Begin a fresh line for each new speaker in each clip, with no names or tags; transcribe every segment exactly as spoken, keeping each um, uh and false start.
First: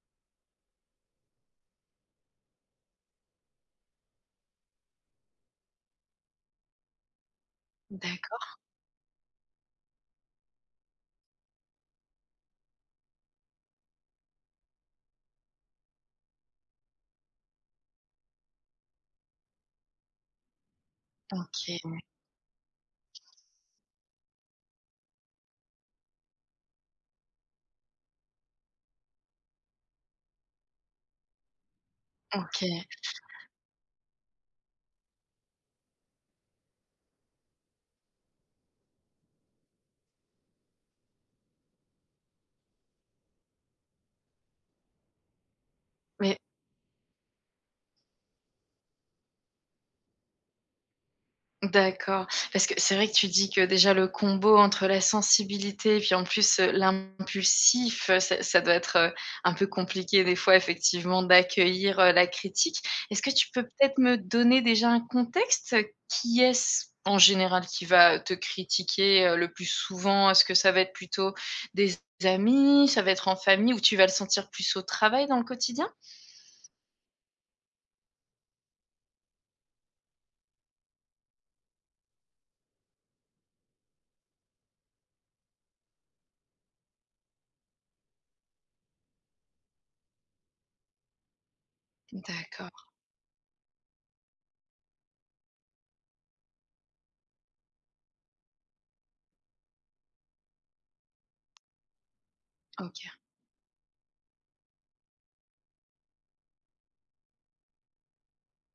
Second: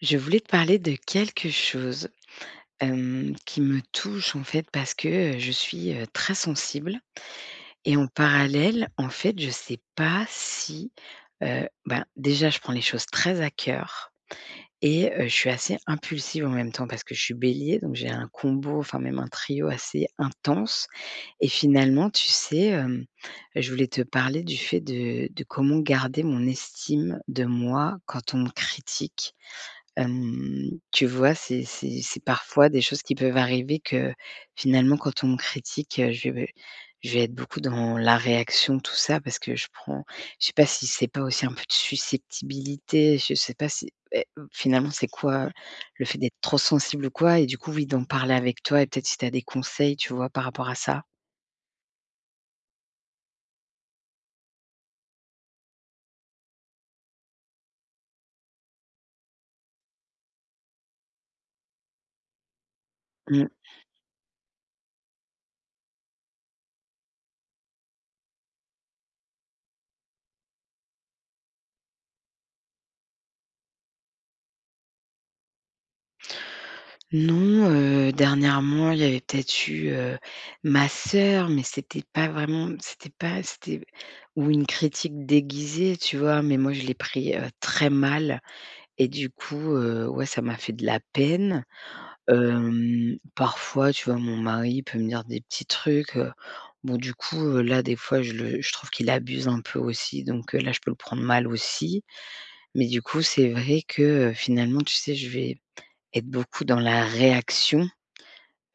Je voulais te parler de quelque chose, hem, qui me touche en fait parce que, heu, je suis, heu, très sensible et en
D'accord.
parallèle, en fait, je sais pas si, heu, ben, déjà je prends les choses très à cœur et heu, je suis assez impulsive en même temps parce que je suis bélier, donc j'ai un combo, enfin même un trio assez intense et
OK,
finalement, tu sais, hem, je voulais te parler du fait de de comment garder mon estime de moi quand on me critique. Hem, tu vois, c'est c'est c'est parfois des
OK.
choses qui peuvent arriver que finalement quand on me critique, heu, je vais je vais être beaucoup dans la réaction, tout ça, parce que je prends je sais pas si c'est pas aussi un peu de susceptibilité, je sais pas si eh, finalement c'est quoi le fait
Mais
d'être trop sensible ou quoi? Et du coup, oui, d'en parler avec toi et peut-être si tu as des conseils, tu vois, par rapport à ça.
d'accord, Parce que c'est vrai que tu dis que déjà le combo entre la sensibilité et puis en plus, heu, l'impulsif, heu, ça ça doit être, heu, un peu compliqué des fois effectivement d'accueillir, heu, la critique. Est-ce que
Mmh.
tu peux peut-être me donner déjà un contexte? Qui est-ce en général qui va te critiquer, heu, le plus souvent? Est-ce que ça va être plutôt des amis? Ça va être en famille? Ou tu vas le sentir plus au travail dans le quotidien?
Non, heu, dernièrement, il y avait peut-être eu, heu, ma sœur, mais c'était pas vraiment c'était pas c'était ou une critique déguisée, tu vois? Mais moi, je l'ai pris, heu, très mal et du coup, heu, ouais, ça m'a fait de la peine.
D'accord,
Hem, parfois, tu vois, mon mari peut me dire des petits trucs, heu, bon, du coup, heu, là, des fois, je le je trouve qu'il abuse un peu aussi, donc heu, là, je peux le prendre mal aussi. Mais du
OK,
coup, c'est vrai que, heu, finalement, tu sais, je vais être beaucoup dans la réaction.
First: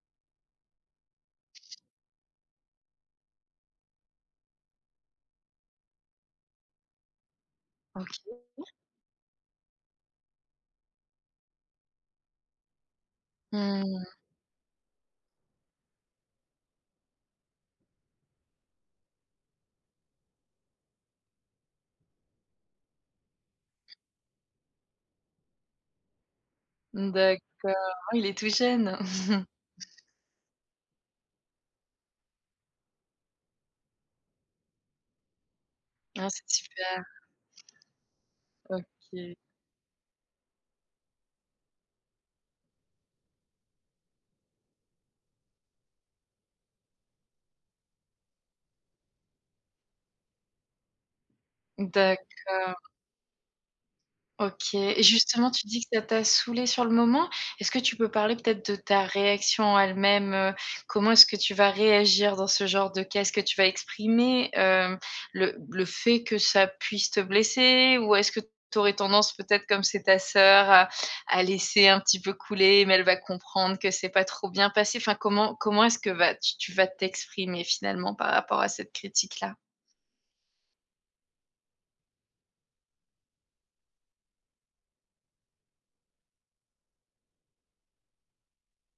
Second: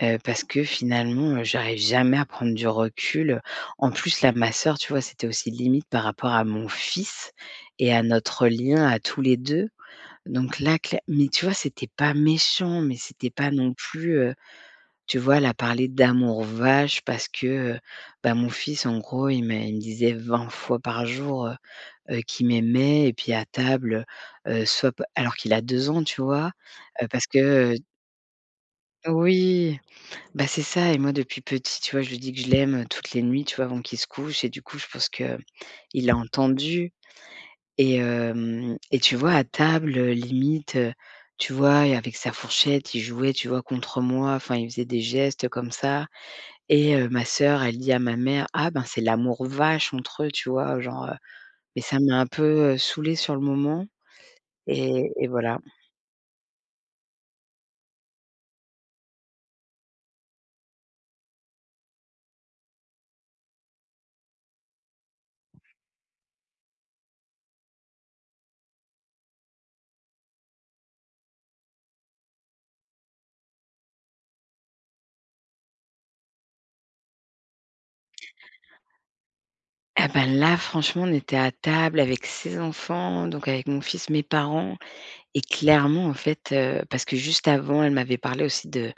Heu, parce que finalement, heu, j'arrive jamais à prendre du recul. En plus, là, ma sœur, tu vois, c'était aussi limite par rapport à mon fils et à
OK.
notre lien à tous les deux. Donc là, cla mais tu vois, c'était pas méchant, mais c'était pas non plus,
Mmh.
heu, tu vois, elle a parlé d'amour vache parce que, heu, bah, mon fils, en gros, il m'a il me disait vingt fois par jour, heu heu, qu'il m'aimait et puis à table, heu soit p alors qu'il a deux ans, tu vois? Heu, parce
D'accord.
que,
Ah, il est tout jeune.
heu oui. Bah, c'est ça et moi depuis petit, tu vois, je lui dis que je l'aime, toutes les nuits, tu vois, avant qu'il se couche et du coup, je pense que il a
Ah, c'est
entendu
super.
et hem et tu vois,
OK.
à table, heu, limite, heu, tu vois, et avec sa fourchette, il jouait, tu vois, contre moi, enfin, il faisait des gestes comme ça et heu, ma sœur, elle dit à ma mère: «Ah ben, c'est l'amour vache entre eux», tu vois? Genre, heu, mais ça m'a un peu,
D'accord.
heu, saoulée sur le moment
OK, et
et et
justement,
voilà.
tu dis que ça t'a saoulée sur le moment. Est-ce que tu peux parler peut-être de ta réaction en elle-même? Heu, comment est-ce que tu vas réagir dans ce genre de cas? Est-ce que tu vas exprimer, hem, le le fait que ça puisse te blesser? Ou est-ce que tu aurais tendance peut-être comme c'est ta sœur à à laisser un petit peu couler, mais elle va comprendre que c'est pas trop bien passé? Enfin, comment comment est-ce que va tu tu vas t'exprimer finalement par rapport à cette critique-là?
Ah ben, là, franchement, on était à table avec ses enfants, donc avec mon fils, mes parents. Et clairement, en fait, heu, parce que juste avant, elle m'avait parlé aussi de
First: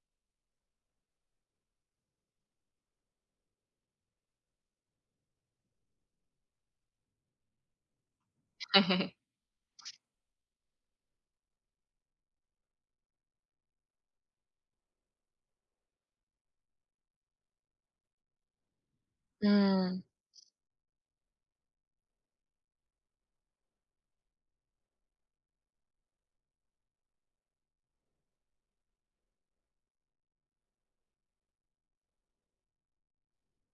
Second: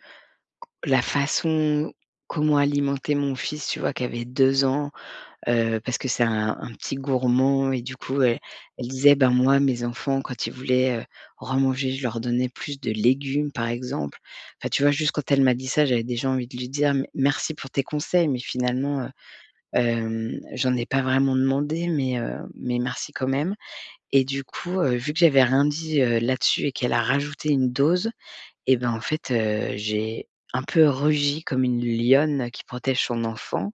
la façon comment alimenter mon fils, tu vois? Qui avait deux ans, heu, parce que c'est un un petit gourmand et du coup, elle elle disait: «Ben, moi, mes enfants, quand ils voulaient, heu, remanger, je leur donnais plus de légumes, par exemple». Enfin, tu vois? Juste quand elle m'a dit ça, j'avais déjà envie de lui dire: «Mais merci pour tes conseils», mais finalement, heu,
Mmh,
hem, j'en ai pas vraiment demandé, mais heu, mais merci quand même. Et du coup, heu, vu que j'avais rien dit, heu, là-dessus et qu'elle a rajouté une dose et ben, en fait, heu, j'ai un peu rugi comme une lionne qui protège son enfant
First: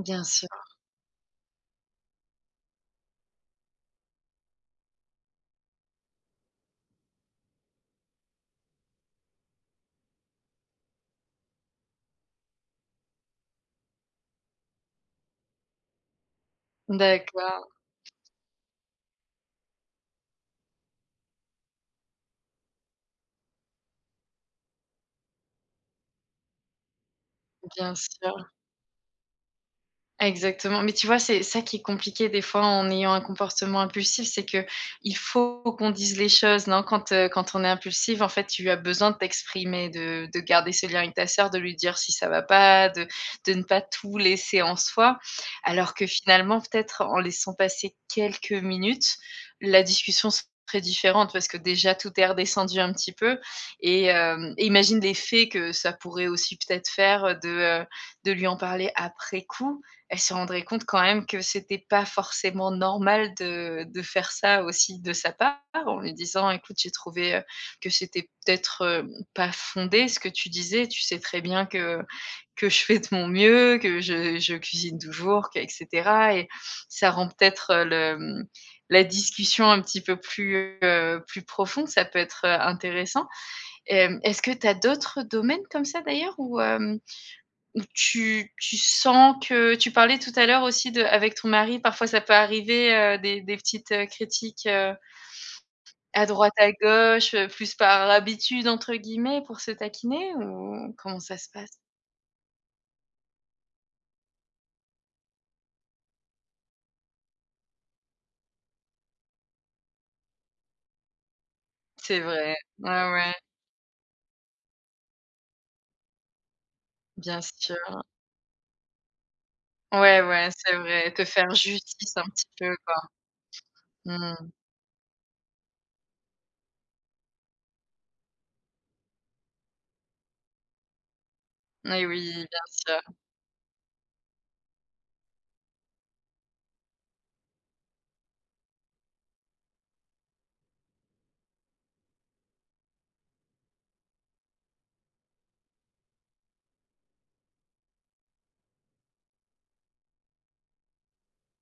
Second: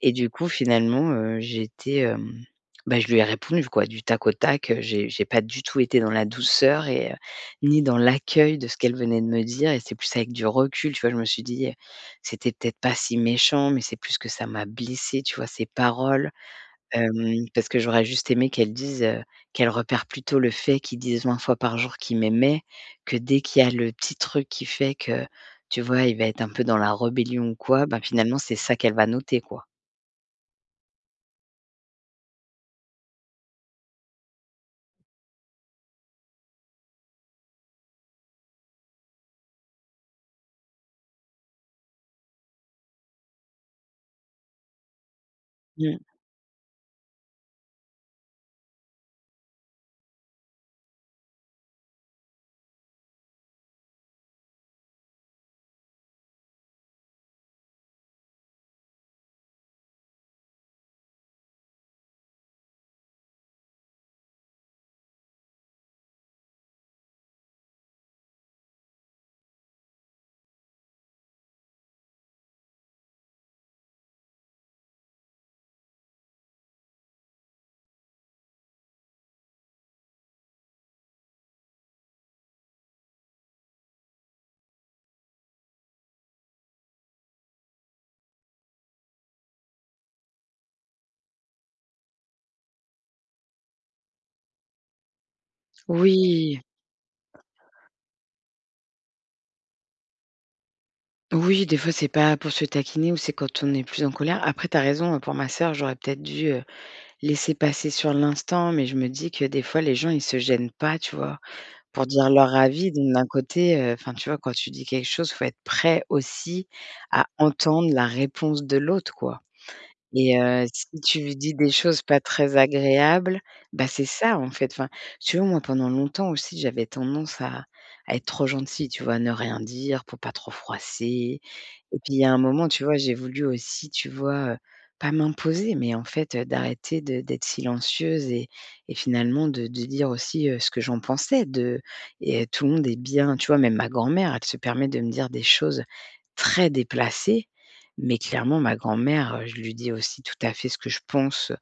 et du
sûr.
coup finalement, heu, j'ai été, hem, bah, je lui ai répondu quoi, du tac au tac, heu, j'ai j'ai pas du tout été dans la douceur et heu, ni dans l'accueil de ce qu'elle venait de me dire et c'est plus avec du recul, tu vois? Je me suis dit, heu: «C'était peut-être pas si méchant, mais c'est plus que ça m'a blessé, tu vois? Ces paroles». Hem,
D'accord,
parce que j'aurais juste aimé qu'elle dise, heu, qu'elle repère plutôt le fait qu'ils disent vingt fois par jour qu'ils m'aimaient, que dès qu'il y a le petit truc qui fait que, tu vois, il va être un peu dans la rébellion ou quoi,
bien
ben finalement,
sûr.
c'est ça qu'elle va noter, quoi.
Exactement, mais tu vois, c'est ça qui est compliqué des fois en ayant un comportement impulsif, c'est que il faut qu'on dise les choses, non? Quand, heu, quand on est impulsif, en fait, tu as besoin de t'exprimer, de de garder ce lien avec ta sœur, de lui dire si ça va pas, de de ne pas tout laisser en soi. Alors
Mmh.
que finalement, peut-être en laissant passer quelques minutes, la discussion serait différente parce que déjà tout est redescendu un petit peu et hem, imagine l'effet que ça pourrait aussi peut-être faire, de, heu, de lui en parler après coup. Elle se rendrait compte quand même que c'était pas forcément normal de de faire ça aussi de sa part, en lui disant: «Écoute, j'ai trouvé, heu, que c'était peut-être, hem, pas fondé ce que tu disais. Tu sais très bien que que je fais de mon mieux, que je je cuisine toujours, que et cetera», et ça rend peut-être, heu, le, mmh, la discussion un petit peu plus, heu, plus profonde. Ça peut être, heu, intéressant. Hem, est-ce que tu as d'autres domaines comme ça d'ailleurs où, tu tu sens que tu parlais tout à l'heure aussi de avec ton mari, parfois ça peut arriver, heu, des des petites, heu, critiques, heu, à droite,
Oui,
à gauche, heu, plus par «habitude» entre guillemets pour se taquiner ou comment ça se
oui, des
passe?
fois, c'est pas pour se taquiner ou c'est quand on est plus en colère. Après, t'as raison, pour ma sœur, j'aurais peut-être dû, heu, laisser passer sur l'instant, mais je me dis que des fois, les gens, ils se gênent pas, tu vois? Pour
C'est
dire leur
vrai,
avis.
ouais,
Donc d'un
ouais,
côté, heu, enfin, tu vois, quand tu dis quelque chose, faut être prêt aussi à
bien
entendre
sûr.
la réponse de l'autre, quoi.
Ouais,
Et
ouais,
heu,
c'est
si
vrai,
tu
te
lui dis
faire
des choses
justice
pas
un petit
très
peu quoi.
agréables, bah, c'est ça en
Mmh.
fait. Enfin, si tu vois, moi pendant longtemps aussi, j'avais tendance à à être trop gentille, tu vois? À ne rien dire pour pas trop froisser. Et
Et
puis il y a
oui,
un moment, tu vois,
bien
j'ai
sûr.
voulu aussi, tu vois, heu, pas m'imposer, mais en fait, heu, d'arrêter de d'être silencieuse et et finalement de de dire aussi, heu, ce que j'en pensais de et euh, tout le monde est bien tu vois, même ma grand-mère, elle se permet de me dire des choses très déplacée, mais clairement ma grand-mère, heu, je lui dis aussi tout à fait ce que je pense,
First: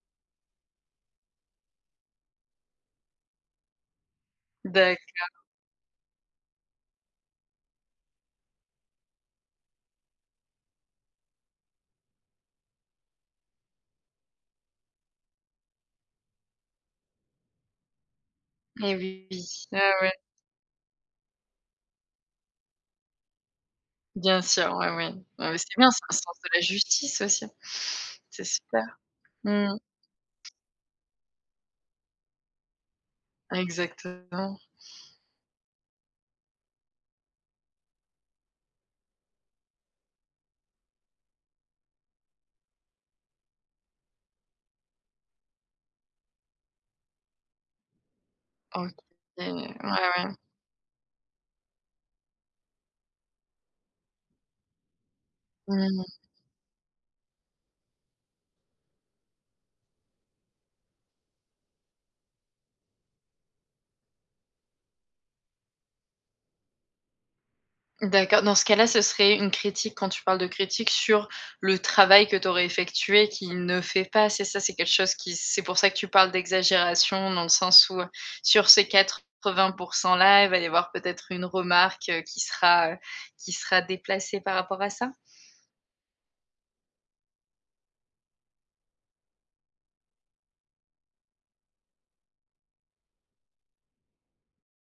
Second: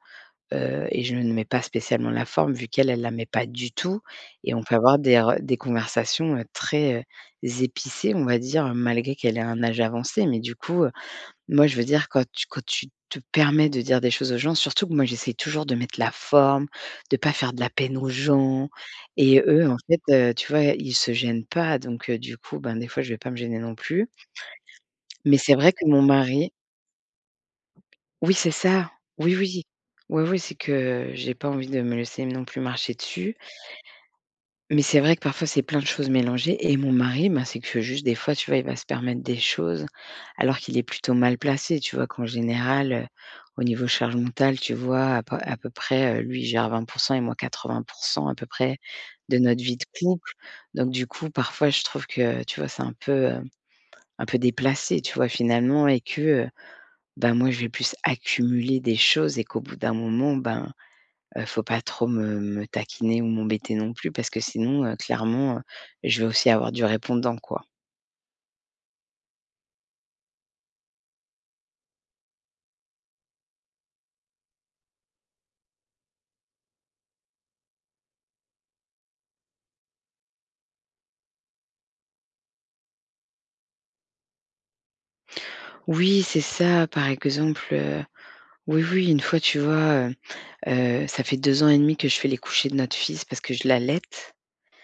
heu et je ne mets pas spécialement la forme vu qu'elle, elle la met pas du tout et on peut avoir
D'accord.
des re des conversations, heu, très, heu, épicées, on va dire, malgré qu'elle ait un âge avancé. Mais du coup, heu, moi, je veux dire quand tu quand tu te permets de dire des choses aux gens, surtout que moi, j'essaie toujours de mettre la forme, de pas faire de la peine aux gens
Et oui,
et eux, en
ouais,
fait,
ouais,
heu, tu vois, ils se gênent pas donc heu, du coup, ben, des fois, je vais pas me gêner non plus.
bien sûr, ouais, ouais.
Mais
Ouais,
c'est
mais c'est
vrai que
bien, c'est
mon
un sens de
mari,
la justice aussi.
oui,
C'est
c'est
super.
ça. Oui, oui.
Mmh.
Oui, oui, c'est que j'ai pas envie de me laisser non plus marcher dessus.
Exactement.
Mais c'est vrai que parfois, c'est plein de choses mélangées et mon mari, ben, c'est que juste des fois, tu vois, il va se permettre des choses alors qu'il est plutôt mal placé, tu vois? Qu'en général, heu, au niveau charge mentale, tu vois, à peu à peu près, heu, lui, il gère vingt et moi quatre-vingts à peu près
OK.
de notre
Ouais,
vie de couple.
ouais.
Donc du coup, parfois, je trouve que, tu vois, c'est un peu, heu, un peu déplacé, tu vois, finalement et
Mmh.
que, heu ben moi, je vais plus accumuler des choses et qu'au bout d'un moment, ben, heu, faut pas trop me me taquiner ou m'embêter non plus parce que sinon, heu, clairement, heu, je vais aussi avoir du répondant, quoi.
D'accord. Dans ce cas-là, ce serait une critique, quand tu parles de critique, sur le travail que tu aurais effectué qui ne fait pas, c'est ça? C'est quelque chose qui c'est pour ça que tu parles d'exagération dans le sens où, heu, sur ces quatre-vingts pour cent là, il va y avoir peut-être une remarque, heu, qui sera, heu, qui sera déplacée par rapport à ça?
Oui, c'est ça, par exemple, heu, oui, oui, une fois, tu vois, heu heu, ça fait deux ans et demi que je fais les couchers de notre fils parce que je l'allaite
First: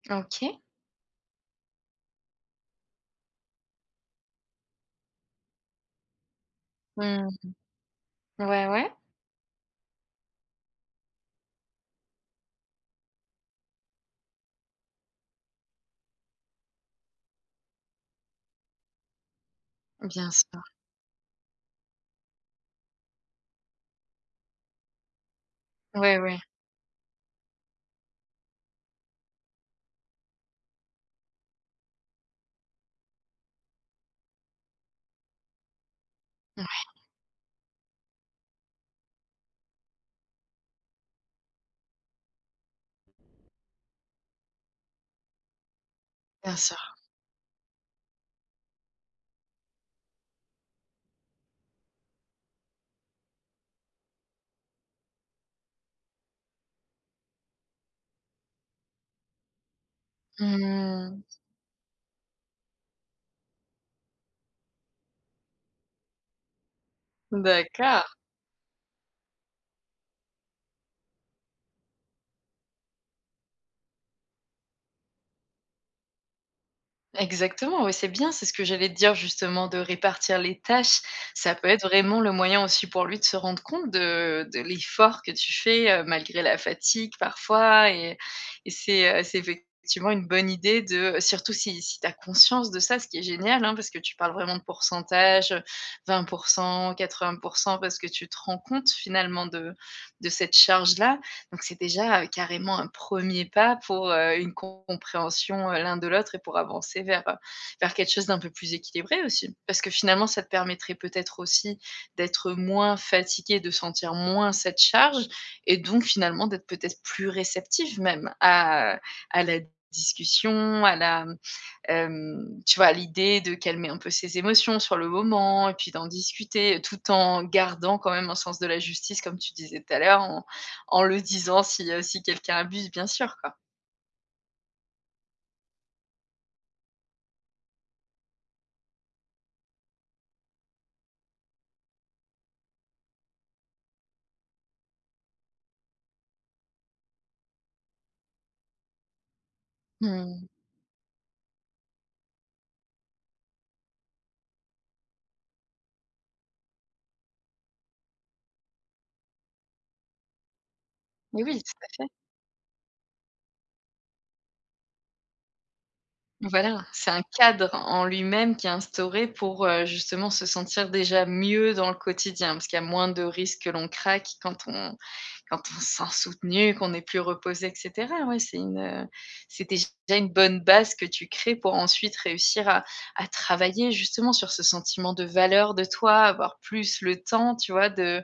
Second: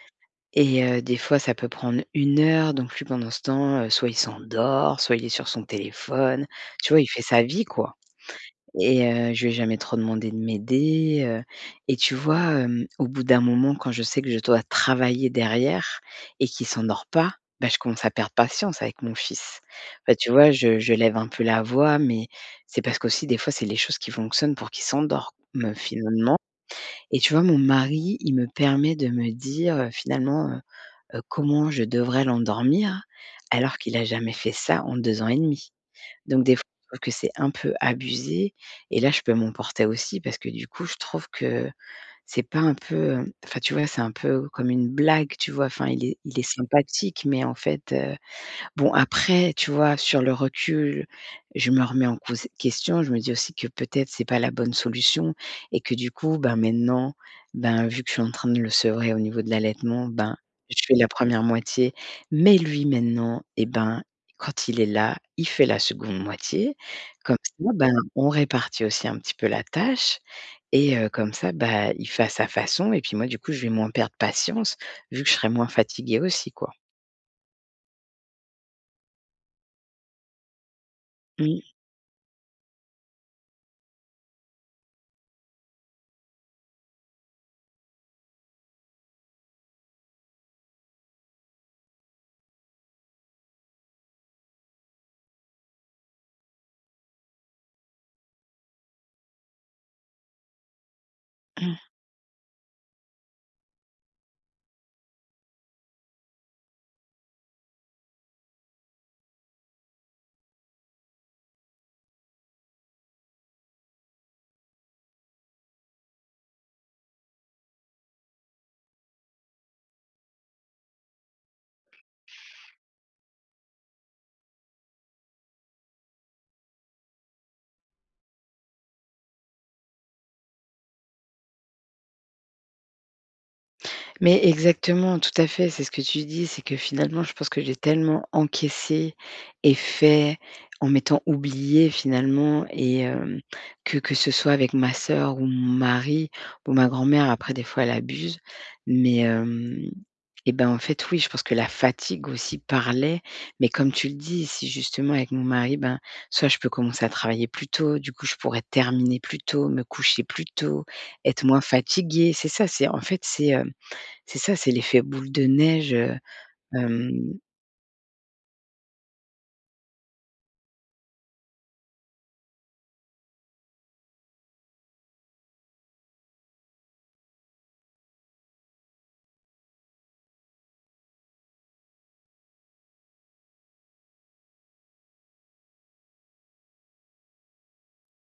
OK.
et heu, des fois, ça peut prendre une heure donc lui, pendant ce temps, heu, soit il s'endort, soit il est sur son téléphone. Tu vois, il fait sa
Mmh.
vie, quoi.
Ouais, ouais.
Et heu, je lui ai jamais trop demandé de m'aider, heu et tu vois, hem, au bout d'un moment, quand je sais que je dois travailler derrière et qu'il s'endort pas, bah, je commence à perdre patience avec mon fils. Bah, tu
Bien
vois,
sûr.
je je lève un peu la voix, mais c'est parce qu'aussi des fois, c'est les choses qui fonctionnent pour qu'il s'endorme, euh,
Ouais,
finalement
ouais.
et tu vois, mon mari, il me permet de me dire, heu, finalement, heu heu, comment je devrais l'endormir alors qu'il a jamais fait ça en deux ans et demi. Donc des fois,
Ouais,
je trouve que c'est un peu abusé et là, je peux m'en porter aussi parce que du coup, je trouve que c'est pas un peu, heu, enfin, tu vois, c'est un peu comme une blague, tu vois? Enfin, il est il est
bien sûr.
sympathique, mais en fait, heu bon après, tu vois, sur le recul, je me remets en cause question. Je me dis aussi que peut-être c'est pas la bonne solution et que du coup, ben, maintenant, ben, vu que je suis en train de le sevrer au niveau de l'allaitement, ben, je fais la
Mmh.
première moitié. Mais lui maintenant et ben, quand il est là, il fait la seconde moitié. Comme ça, ben,
D'accord.
on répartit aussi un petit peu la tâche et heu, comme ça, bah, il fait à sa façon et puis moi, du coup, je vais moins perdre patience vu que je serai moins fatiguée aussi, quoi.
Exactement, oui, c'est bien, c'est ce que j'allais te dire justement de répartir les tâches. Ça peut
Mmh.
être vraiment le moyen aussi pour lui de se rendre compte de, de l'effort que tu fais, heu, malgré la fatigue parfois, et et c'est, heu, c'est effectivement une bonne idée de surtout si si tu as conscience de ça, ce qui est génial, hein, parce que tu parles vraiment de pourcentage, heu, vingt quatre-vingts, parce que tu te rends compte finalement de de cette charge-là, donc c'est déjà, heu, carrément un premier pas pour, heu, une compréhension, heu, l'un de l'autre, et pour avancer vers, heu, vers quelque chose d'un peu plus équilibré aussi. Parce que finalement, ça te permettrait peut-être aussi d'être moins fatigué, de sentir moins cette charge, et donc finalement d'être peut-être plus réceptif même à à la discussion, à la Hem, tu vois, l'idée de calmer un peu ses émotions sur le moment et puis d'en discuter, tout en gardant quand même un sens de la justice, comme tu disais tout à l'heure, en en le disant si, heu, si quelqu'un abuse, bien sûr, quoi.
Mais exactement, tout à fait, c'est ce que tu dis, c'est que finalement, je pense que j'ai tellement encaissé et fait en m'étant oubliée finalement et hem, que que ce soit avec ma sœur ou mon mari ou ma grand-mère, après des fois elle abuse, mais hem
Mmh.
et ben, en fait, oui, je pense que la fatigue aussi parlait, mais comme tu le dis, si justement avec mon mari, ben, soit je peux commencer à travailler plus tôt, du coup, je pourrais terminer plus tôt, me coucher plus tôt, être
Mais
moins
oui, tout à fait.
fatiguée. C'est ça, c'est en fait, c'est, hem c'est ça, c'est l'effet boule de neige, heu,
Voilà, c'est un
hem,
cadre en lui-même qui est instauré pour, heu, justement se sentir déjà mieux dans le quotidien, parce qu'il y a moins de risques que l'on craque quand on quand on se sent soutenu, qu'on est plus reposé et cetera, ouais, c'est une, heu, c'est déjà une bonne base que tu crées pour ensuite réussir à à travailler justement sur ce sentiment de valeur de toi, avoir plus le temps, tu vois, de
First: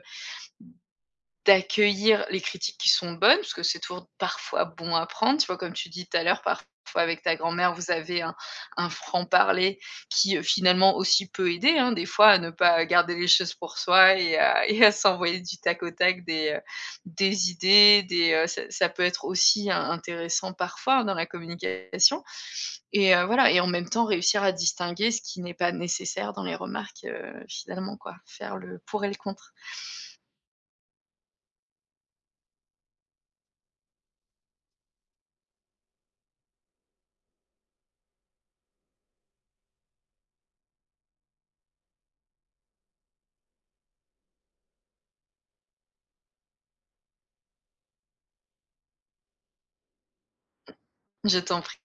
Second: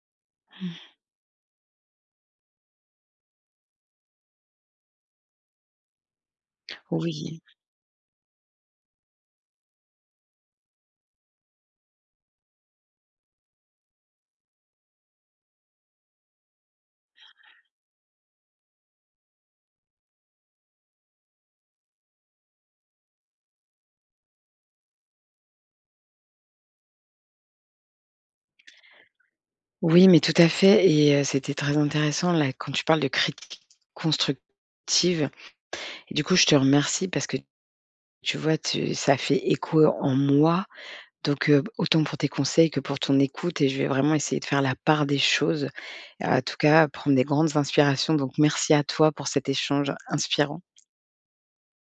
d'accueillir les critiques qui sont bonnes, parce que c'est toujours parfois bon à prendre. Tu vois, comme tu dis tout à l'heure, parfois avec ta
oui,
grand-mère, vous avez un, un franc-parler qui euh, finalement aussi peut aider, hein, des fois, à ne pas garder les choses pour soi et à, et à s'envoyer du tac au tac des, euh, des idées. Des, euh, ça, ça peut être aussi hein, intéressant parfois dans la communication. Et euh, voilà, et en même temps, réussir à distinguer ce qui n'est pas nécessaire dans les remarques, euh, finalement, quoi. Faire le pour et le contre.
oui, mais tout à fait et heu, c'était très intéressant là, quand tu parles de critique constructive et du coup, je te remercie parce que tu vois, tu ça fait écho en moi donc heu, autant pour tes conseils que pour ton écoute et je vais vraiment essayer de faire la part des choses, en tout cas, prendre des grandes inspirations donc merci à toi pour cet échange inspirant.
Je t'en prie.